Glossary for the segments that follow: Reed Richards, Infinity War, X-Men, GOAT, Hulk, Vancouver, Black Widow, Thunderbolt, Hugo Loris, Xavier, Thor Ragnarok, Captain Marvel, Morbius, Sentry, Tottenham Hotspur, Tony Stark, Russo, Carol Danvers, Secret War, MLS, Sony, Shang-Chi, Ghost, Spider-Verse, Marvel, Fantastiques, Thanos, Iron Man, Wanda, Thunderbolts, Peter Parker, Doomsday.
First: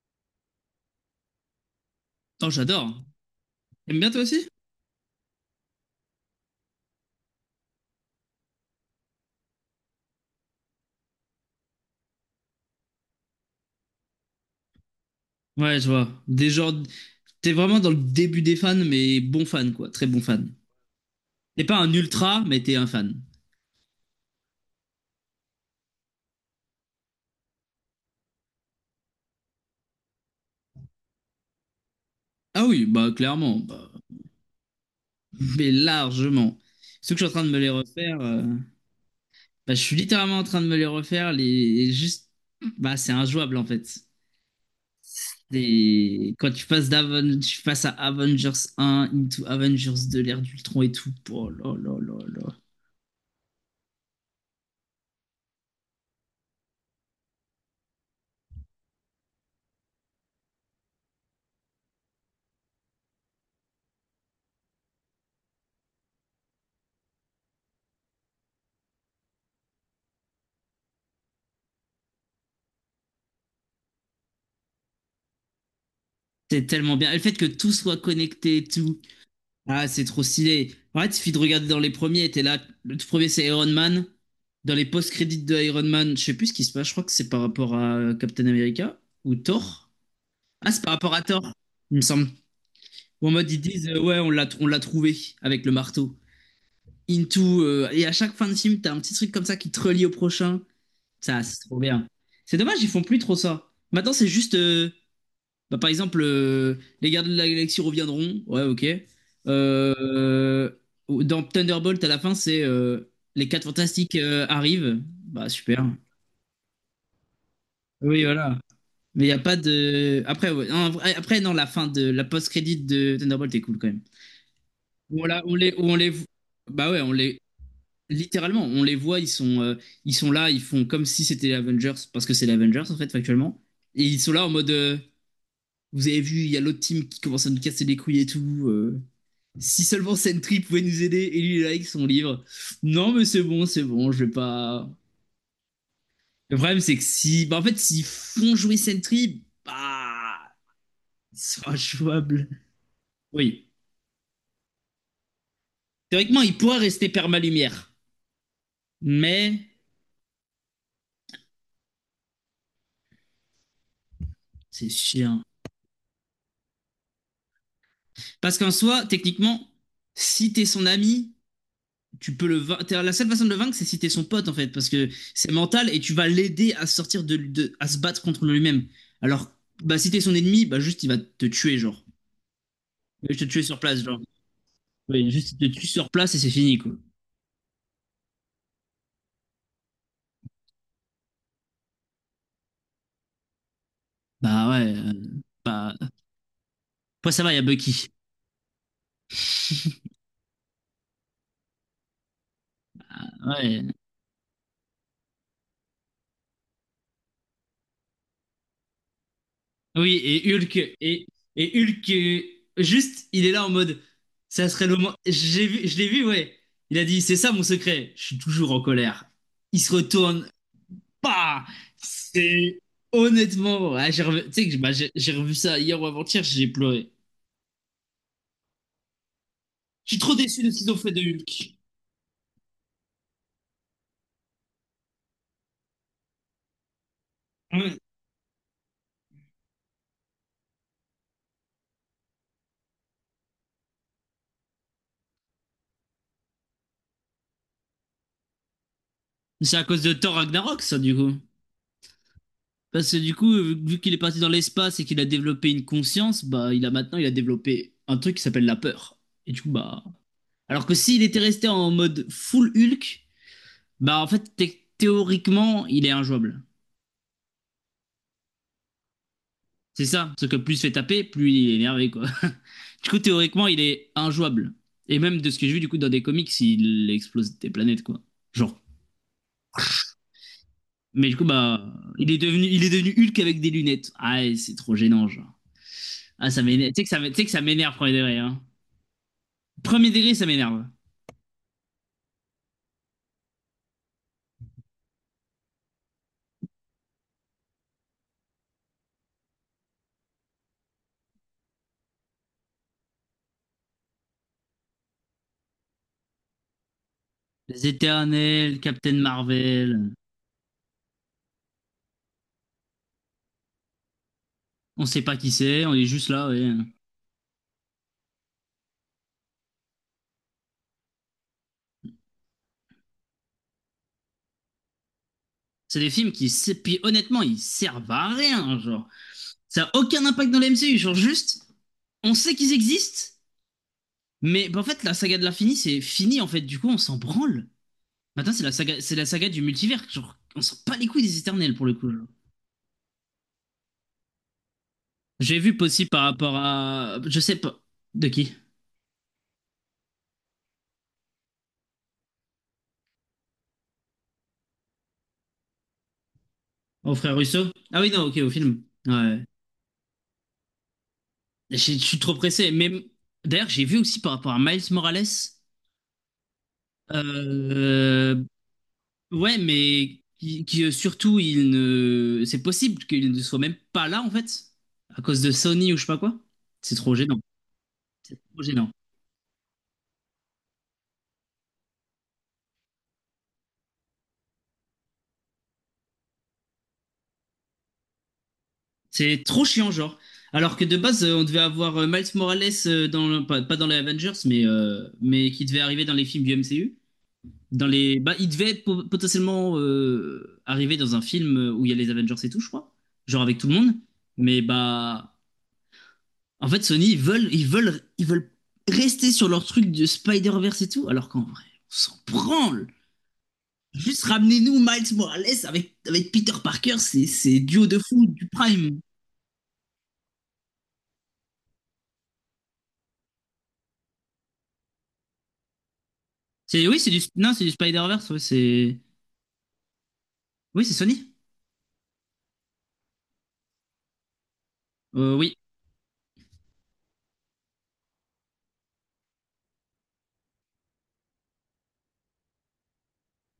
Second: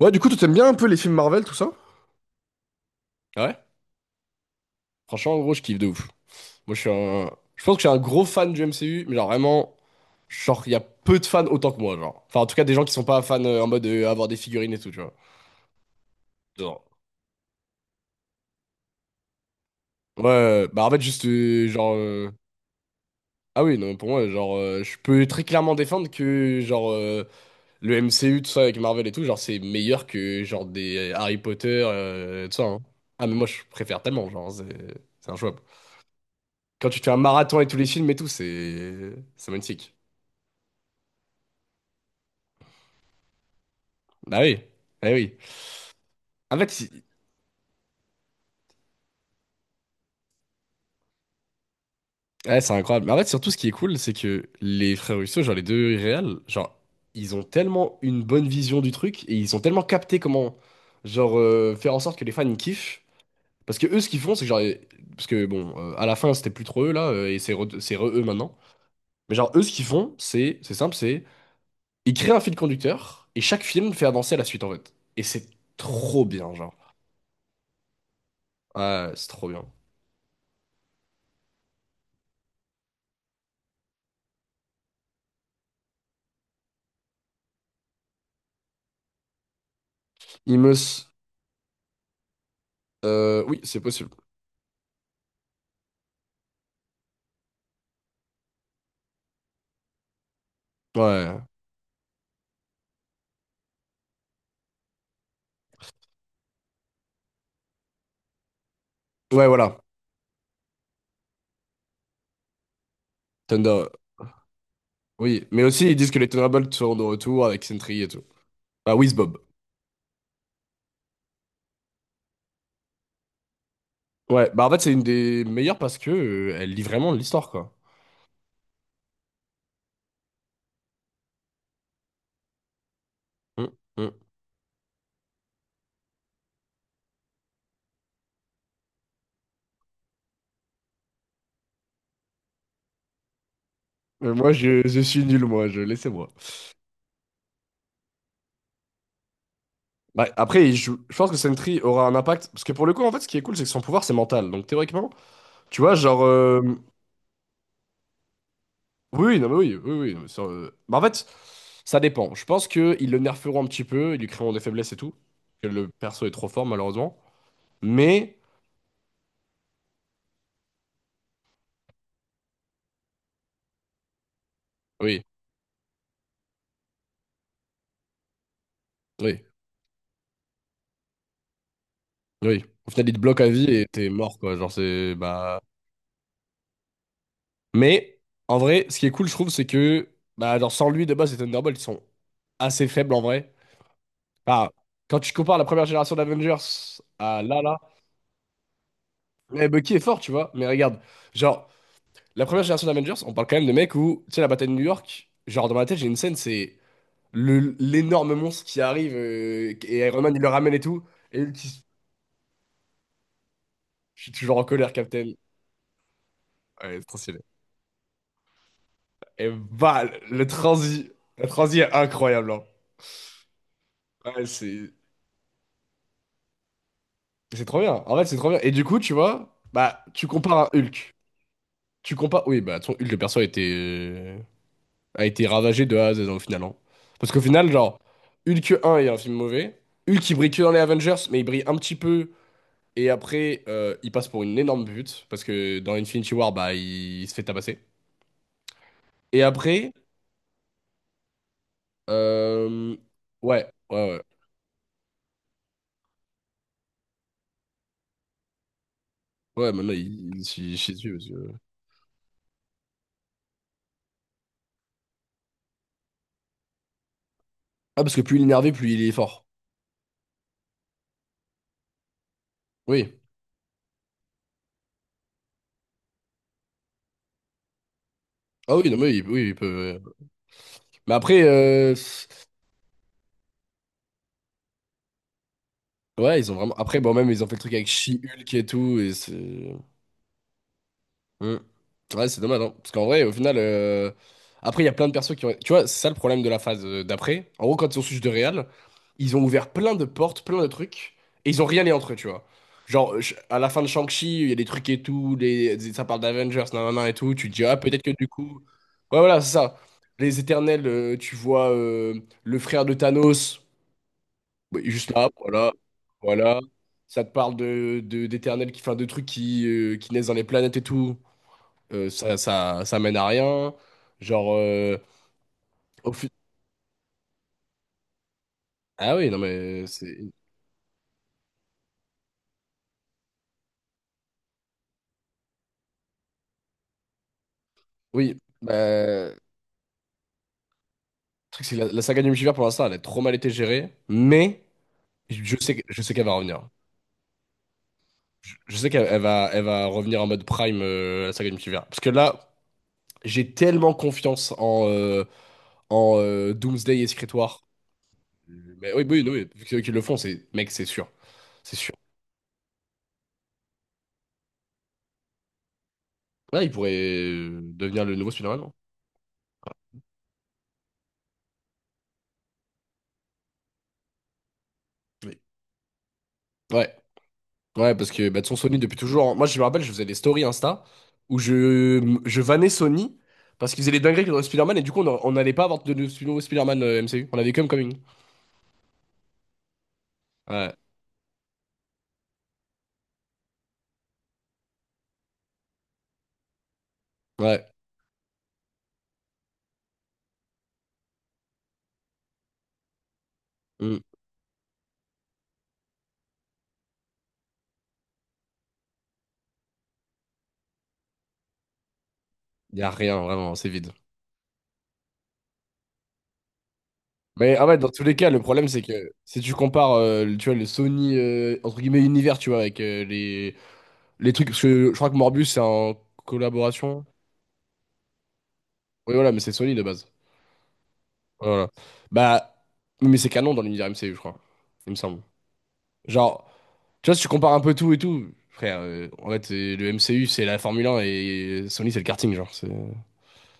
Ouais, du coup, tu t'aimes bien un peu les films Marvel, tout ça? Oh, j'adore. Ouais, T'aimes bien toi aussi? franchement, en gros, je kiffe de ouf. Moi, je suis un. Je pense que je suis un gros fan du MCU, mais genre vraiment, genre, il y a peu de fans autant que moi, genre. Enfin, en tout cas, des gens qui sont pas fans en mode avoir des figurines et tout, tu vois. Ouais, je vois. Des genres... Genre, T'es vraiment dans le début des fans, mais bon fan, quoi. Très bon ouais, fan. Bah en fait, juste, T'es pas un genre. Ultra, mais t'es un fan. Ah oui, non, pour moi, genre, je peux très clairement défendre que, genre, le MCU, tout ça, avec Marvel et tout, genre, c'est meilleur que, genre, des Harry Potter, tout ça, Ah hein. oui, bah Ah, mais moi, je clairement. Bah, préfère tellement, genre, c'est injouable. mais largement. Quand tu fais Surtout un que je suis en train de me marathon et les tous les films et refaire. tout, c'est Bah, je magnifique. suis littéralement en train de me les refaire. Les... Juste... Bah, c'est injouable, en fait. Bah oui, bah oui. Et quand En fait, si- tu passes à Avengers 1, into Avengers 2, l'ère d'Ultron et tout. Oh là là là là. Ouais, c'est incroyable. Mais en fait, surtout, ce qui est cool, c'est que les frères Russo, genre les deux réels, genre, ils ont tellement une bonne vision du truc et ils ont tellement capté comment, genre, faire en sorte que les fans ils kiffent. Parce que eux, ce qu'ils font, c'est que, genre, parce que bon, à la fin, c'était plus trop eux là, et c'est re eux maintenant. Mais genre, eux, ce qu'ils font, c'est simple, c'est ils créent un fil conducteur et chaque film fait avancer à la suite en fait. Et c'est trop bien, C'est genre. tellement bien. Et le fait que tout soit connecté et tout. Ouais, c'est trop bien. Ah, c'est trop stylé. En fait, il suffit de regarder dans les premiers, t'es là. Le tout premier, c'est Iron Man. Dans les post-crédits de Iron Man, je sais plus ce qui se passe, je crois que c'est par rapport à Captain America ou Thor. Ah, c'est Imus. par rapport à Thor, il me semble. Ou en mode, Oui, ils c'est disent, possible. ouais, on l'a trouvé avec le marteau. Into. Et à chaque fin de film, t'as un petit truc comme ça qui te relie au prochain. Ouais. Ça, c'est trop bien. C'est dommage, ils font plus trop ça. Maintenant, c'est juste, bah, par exemple, les gardiens de la galaxie reviendront. Ouais, ok. Ouais, voilà. Euh, dans Thunderbolt, à la fin, c'est les quatre Thunder. fantastiques arrivent. Oui. Bah, Mais super. aussi, ils disent que les Thunderbolts sont de retour avec Sentry et tout. Oui, voilà. Ah, Mais il n'y Bob. a pas de. Après, ouais, non, après, non, la fin de la post-crédit de Thunderbolt est cool quand même. Ouais. Bah, en fait, c'est une Voilà, des meilleures parce que elle lit bah ouais, vraiment l'histoire, quoi. littéralement, on les voit, ils sont là, ils font comme si c'était les Avengers, parce que c'est les Avengers en fait, factuellement. Hum, Et hum. ils sont là en mode, vous avez vu, il y a l'autre team qui commence à nous casser les couilles et tout. Si seulement Sentry pouvait nous aider et lui avec son livre. Non, mais c'est bon, je vais Mais moi, je, pas. je suis nul, moi. Je laissez-moi. Le problème, c'est que si. Bah, en fait, s'ils font jouer Sentry, Bah, bah. après, je pense que Ils sont Sentry aura un injouables. impact. Parce que pour le coup, en fait, ce qui est cool, c'est que Oui. son pouvoir, c'est mental. Donc, théoriquement, tu vois, genre. Théoriquement, il pourrait rester perma-lumière. Oui, oui, non, mais Mais. oui, oui, oui. Non, mais ça, bah, en fait, ça dépend. Je pense qu'ils le nerferont un petit peu, ils lui créeront des C'est faiblesses et tout. chiant. Que le perso est trop fort, malheureusement. Mais, Parce qu'en soi, techniquement, si t'es son ami, tu peux le vain- la seule façon de le vaincre, c'est si t'es son pote, en fait. Parce que oui, c'est mental et tu vas l'aider à sortir à se battre contre lui-même. oui, Alors, bah, si t'es son ennemi, bah, juste, il va te tuer, genre. oui. Au final, il te Je bloque te à tuer vie sur et place, t'es genre. mort, quoi. Genre, c'est. Oui, juste, Bah. il te tue sur place et c'est fini, quoi. Mais, en vrai, ce qui est cool, je trouve, c'est que. Bah, genre, sans lui, de base, les Thunderbolts ils sont assez faibles, en vrai. Bah Bah, ouais. Quand tu compares la première bah... génération d'Avengers Après, à ça va, il y là, a là. Bucky. Mais Bucky est fort, tu vois. Mais regarde, genre. La première génération d'Avengers, on parle quand même de Ouais. mecs où, tu sais, la bataille de New York, genre dans ma tête, j'ai une scène, c'est l'énorme monstre qui arrive et Oui, Iron Man, il le et ramène et Hulk. tout. Et, Et Hulk, et Hulk, juste, il est là en mode. je suis toujours en Ça serait colère, le moment. Captain. Je l'ai vu, ouais. Ouais, Il c'est a trop dit, c'est stylé. ça mon secret. Je suis toujours en colère. Et Il se bah, le retourne. transi, le Bah. transi est incroyable, hein. C'est. Honnêtement, ouais, Ouais, tu sais que bah, c'est j'ai revu ça hier ou avant-hier, j'ai pleuré. c'est trop bien. En fait, c'est trop bien. Et du coup, tu vois, bah, Je suis tu trop déçu compares de ce un qu'ils ont fait Hulk. de Hulk. Tu compares. Oui, bah, ton Hulk, le perso était. A été ravagé de A à Z au final, hein. Parce qu'au final, genre, Ouais. Hulk 1 est un film mauvais. Hulk, il brille que dans les Avengers, mais il brille un petit peu. Et après, il passe pour une énorme pute. Parce que dans Infinity War, bah, il se fait tabasser. Et C'est à après, cause de Thor Ragnarok, ça, du coup. euh, Parce que du coup, ouais, vu ouais, vu qu'il est ouais. parti dans l'espace et qu'il a développé une conscience, bah il a maintenant, il a développé un truc qui s'appelle la peur. Et du coup, Ouais, maintenant, bah. il s'y Alors chie que dessus. s'il Parce que. était resté en mode full Hulk, bah en fait, théoriquement, il est injouable. Ah, parce que plus il est énervé, plus il est fort. C'est ça, parce que plus il se fait taper, plus il est énervé, quoi. Du Oui. coup, théoriquement, il est injouable. Et même de ce que j'ai vu, du coup, dans des comics, il explose des planètes, quoi. Ah Genre. oui, non, mais oui, il peut, ouais. Mais Mais du après, coup, bah, il est devenu Hulk avec des lunettes. Ah, et c'est trop gênant, genre. ouais, Ah, ils ont ça vraiment. m'énerve. Tu Après, sais que bon, ça même, m'é- tu ils sais ont que fait le ça truc avec m'énerve, premier degré, She-Hulk hein. et tout. Premier degré, ça m'énerve. Mm. Ouais, c'est dommage, hein. Parce qu'en vrai, au final, après, il y a plein de persos qui ont. Tu vois, c'est ça le problème de la phase d'après. En gros, quand ils ont switch de Real, ils ont ouvert plein de portes, plein de trucs, et ils ont rien lié entre eux, tu vois. Genre, à la fin de Shang-Chi, il y a des trucs et tout, ça parle d'Avengers, nanana et tout, tu te dis, ah, Les peut-être que du coup. Éternels, Captain Ouais, voilà, c'est ça. Marvel, Les Éternels, tu vois le frère de Thanos, bah, il est on juste sait là, pas qui voilà, c'est, on est juste là, voilà. ouais. Ça te parle d'Éternels qui font de trucs qui naissent dans les planètes et tout. Ça mène à rien. Genre, C'est des au fut- films qui, puis honnêtement, ils servent à rien, genre. ah oui, non, Ça mais a aucun c'est. impact dans le MCU, genre juste, on sait qu'ils existent, mais bah, en fait, la saga de l'infini, c'est fini, en fait, du coup, on s'en branle. Oui, Maintenant, c'est bah, la saga, c'est la le saga du multivers, genre, on s'en pas les couilles des truc, Éternels, c'est que pour la, le la coup. saga Genre. du multivers, pour l'instant, elle a trop mal été gérée, mais J'ai vu je possible sais par qu'elle va rapport revenir. à, je sais pas, de Je, qui? je sais qu'elle elle va revenir en mode prime, la saga du multivers. Parce que là, j'ai tellement confiance en Doomsday et Au Secret frère War. Russo? Ah oui, non, ok, au film. Mais oui, oui, Ouais. oui, vu qu'ils le font, c'est, mec, c'est sûr. C'est sûr. Je suis trop pressé. Mais d'ailleurs, j'ai vu aussi par rapport à Miles Morales. Ouais, il pourrait devenir le nouveau euh, Spider-Man. ouais, mais qui, surtout, il ne. C'est possible qu'il ne soit même pas là en fait, à Oui. cause de Sony ou je sais pas quoi. Ouais. C'est trop gênant. Ouais, parce que C'est bah, de son trop Sony gênant. depuis toujours. Moi, je me rappelle, je faisais des stories Insta où je vannais Sony parce qu'ils faisaient des dingueries dans Spider-Man et du coup, on n'allait pas avoir de nouveau Spider-Man MCU. On avait comme Coming. C'est trop chiant, genre. Ouais, Alors que de base, on devait avoir Miles Morales pas dans les Avengers, mais qui devait arriver dans les films du MCU. ouais. Dans les... bah, il devait potentiellement arriver dans un film où il y a les Avengers et tout, je crois. Genre avec tout le monde. Il Mais bah. En fait, Sony, ils veulent rester sur leur truc de Spider-Verse et tout, alors qu'en vrai, on s'en y branle. a rien, vraiment, c'est vide. Juste ramenez-nous Miles Morales avec Peter Parker, c'est, Mais c'est ah ouais, duo dans de tous les fou cas, le du problème, c'est Prime. que si tu compares tu vois, le Sony, entre guillemets, univers, tu vois, avec les trucs. Parce que je crois que Morbus c'est en C'est, oui, collaboration. c'est du, non, c'est du Spider-Verse, ouais, c'est, Oui, voilà, mais c'est Sony de base. oui, c'est Sony. Voilà. Bah, mais c'est canon dans l'univers MCU, je crois. Il me semble. Oui, Genre. Tu vois, si tu compares un peu tout et tout, frère, en fait, le MCU, c'est la Formule 1 et Sony, c'est le karting, genre. C'est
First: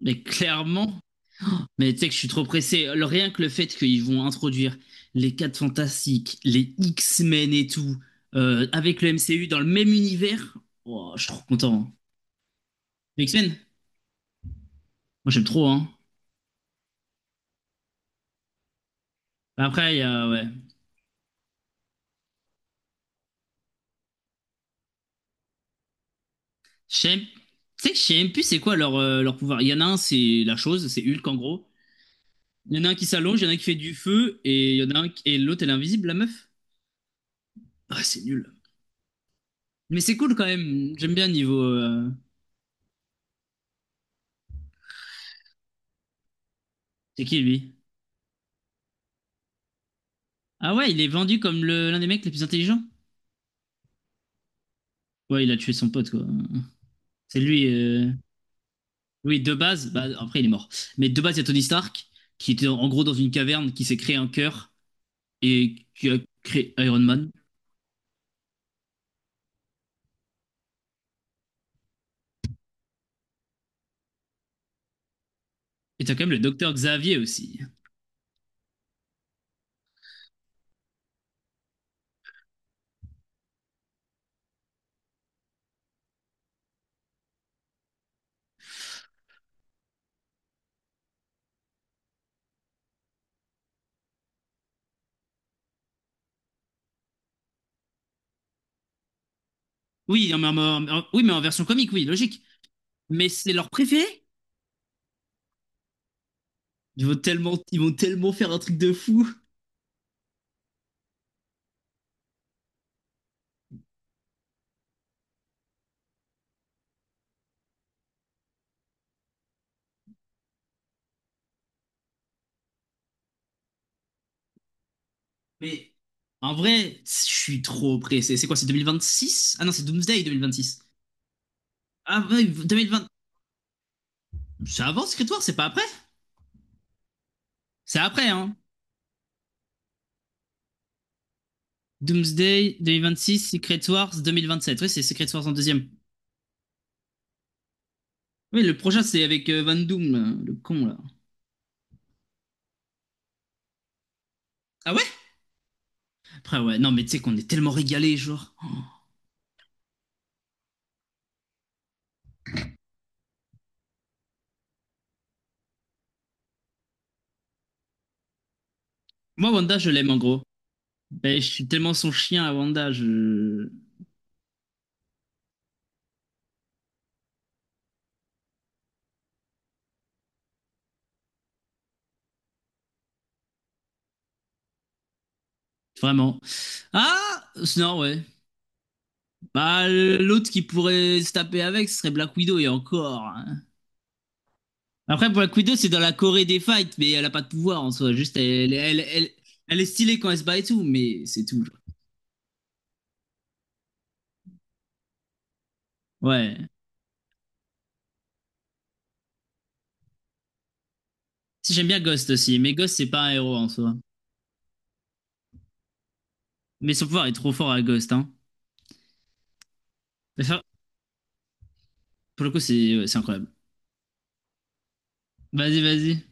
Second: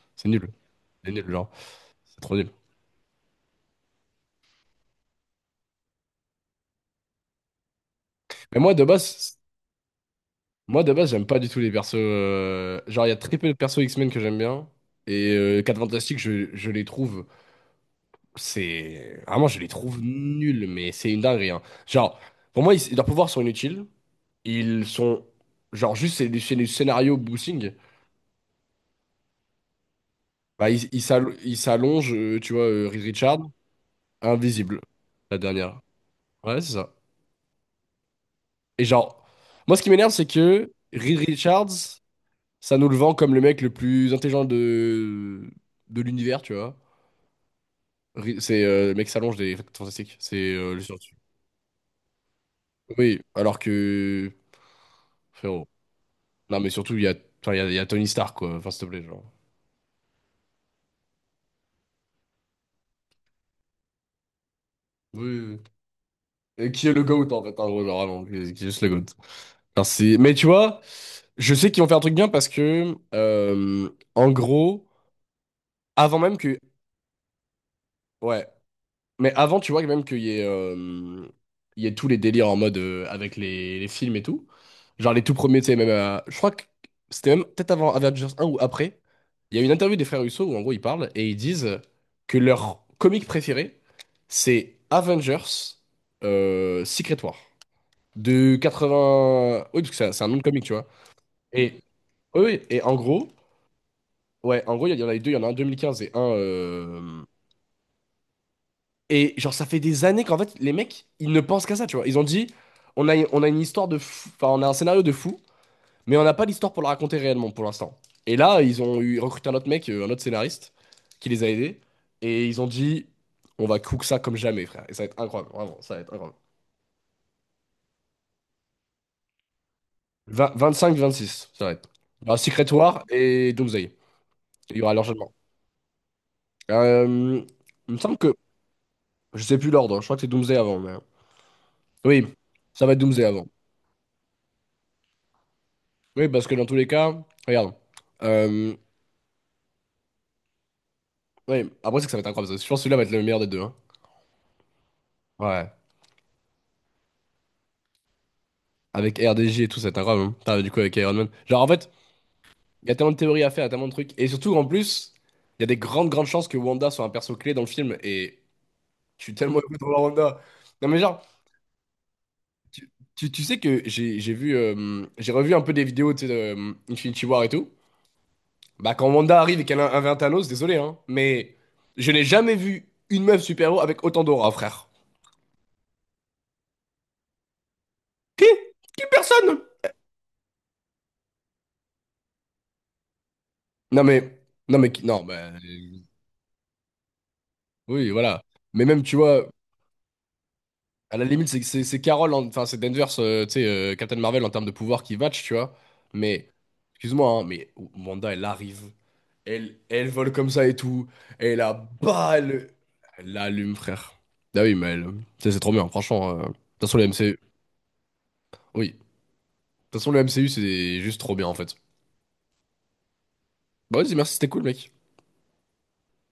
mais c'est nul. clairement. C'est nul, genre. Mais tu sais que je C'est suis trop trop nul. pressé. Rien que le fait qu'ils vont introduire les quatre Fantastiques, les X-Men et tout, Mais moi, de avec le base, MCU dans le même univers, moi, de base, oh, je j'aime suis pas trop du tout les content. persos. Genre, il y a Les très peu de X-Men, persos X-Men que j'aime bien. Et moi j'aime trop, 4 hein. Fantastiques, je les trouve. C'est. Vraiment, je les Après, il trouve y a, ouais. nuls, mais c'est une dinguerie, hein. Genre, pour moi, leurs pouvoirs sont inutiles. Ils sont. Genre, juste, c'est du Je sais scénario même- boosting. tu sais que je sais même plus c'est quoi leur pouvoir. Il y en a un, c'est la Bah, chose, c'est Hulk en ils gros. s'allongent, tu vois, Il y en a un Reed qui Richards. s'allonge, il y en a un qui fait du feu, et il Invisible, y en a et la l'autre, elle est dernière. invisible, la meuf. Ouais, c'est ça. Ah, c'est nul. Et genre, moi, ce qui Mais m'énerve, c'est c'est cool quand que même. J'aime Reed bien le niveau. Richards, ça nous le vend comme le mec le plus intelligent de l'univers, tu vois. C'est qui lui? C'est le mec qui s'allonge des Quatre fantastiques. C'est Ah le ouais, il est surtout. vendu comme l'un des mecs les plus intelligents. Oui, alors que. Ouais, il a Frérot. tué son pote, quoi. Non, mais surtout, C'est enfin, lui. Il y a Tony euh, Stark, quoi. Enfin, s'il te plaît, genre. Oui, de base, bah, après il est mort. Mais de base, il y a Tony Stark, qui était en gros dans une caverne, qui s'est créé un cœur Oui, oui, oui. et qui a Et créé qui est Iron le Man. GOAT, en fait, en gros, genre, vraiment, qui est juste le GOAT. Enfin, mais tu vois, je sais qu'ils vont faire un truc bien parce que, en gros, Et t'as avant quand même même le que. docteur Xavier aussi. Ouais. Mais avant, tu vois, même qu'il y ait tous les délires en mode avec les films et tout. Genre les tout premiers, tu sais, même. Je crois que c'était même peut-être avant Avengers un ou après. Il y a une interview des frères Russo où en gros ils parlent et ils disent que leur comic préféré, c'est Avengers Secret War. De 80. Oui, parce que c'est un Oui, nom de mais comic, tu vois. Oui, mais en version Et, comique, oui, oui, logique. oui, et en Mais gros, c'est leur préféré. ouais, en gros, il y en a les deux, il y en a un 2015 et un. Ils vont tellement, ils vont tellement faire un truc de fou. Et genre, ça fait des années qu'en fait, les mecs, ils ne pensent qu'à ça, tu vois. Ils ont dit, on a une histoire de fou, enfin, on a un scénario de fou, mais on n'a pas l'histoire pour le raconter réellement pour l'instant. Et là, ils ont recruté un autre mec, un autre scénariste, qui les a aidés. Et ils ont dit, on va cook ça comme jamais, frère. Et ça va être incroyable, vraiment, Mais ça va être incroyable. en vrai, je suis trop pressé. C'est quoi, c'est 2026? Ah non, c'est Doomsday 20 2026. 25, 26, ça va être. Il Ah y aura ouais, Secret War 2020. et Doomsday. Il y C'est aura avant Secret l'enchaînement. War, c'est pas après? Euh, il me C'est semble après, que, hein. je sais plus l'ordre, je crois que c'est Doomsday avant, mais... Oui, Doomsday ça va être Doomsday avant. 2026, Secret Wars 2027. Oui, c'est Secret Wars en deuxième. Oui, parce que dans tous les cas, regarde. Oui, Euh, le prochain, c'est avec Van Doom, là, le con, là. ouais, après, c'est que ça va être incroyable. Je pense que celui-là va être le meilleur des deux, hein. Ah ouais. Ouais. Après, ouais, non, mais tu sais qu'on est tellement régalés, genre. Avec RDJ et tout, ça va être incroyable, hein. Putain, du coup, avec Iron Man. Genre, en fait, il y a tellement de théories à faire, il y a tellement de trucs. Et surtout, en plus, il y a des grandes, grandes chances que Wanda soit un perso clé dans le film. Et je suis Moi, tellement heureux Wanda, de je voir l'aime, en Wanda. gros. Non, mais genre, Ben, je suis tellement son chien à tu, Wanda, tu sais je... que j'ai revu un peu des vidéos, tu sais, de Infinity War et tout. Bah, quand Wanda arrive et qu'elle a un Thanos, désolé, hein. Mais je n'ai jamais vu une meuf super-héros avec autant d'aura, frère. Vraiment. Ah, non, ouais. Qui? Qui personne? Bah, l'autre qui pourrait se taper avec, ce serait Black Widow, et encore, hein. Non mais, non mais, non Après, mais, Black Widow, c'est dans la Corée des fights, mais elle a pas de pouvoir, en oui soi. Juste, voilà. elle, Mais elle, même elle, tu elle vois, elle est stylée quand elle se bat et tout, à la mais c'est limite c'est tout, genre. c'est c'est Carol, enfin c'est Danvers, tu sais Captain Marvel en termes de pouvoir qui match, tu vois. Mais Ouais. excuse-moi, hein, mais Wanda elle arrive, elle vole comme ça et tout, et Si, la j'aime bien Ghost aussi, balle, mais Ghost, c'est pas elle un héros en l'allume, soi. frère. Ah oui mais elle, tu sais, c'est trop bien, franchement. De toute Mais façon le son pouvoir est MCU, trop fort à Ghost, hein. oui, de toute façon le Mais MCU ça, c'est juste trop bien en fait. pour le coup, c'est ouais, c'est incroyable. Bah vas-y merci, c'était cool, mec. Vas-y, vas-y.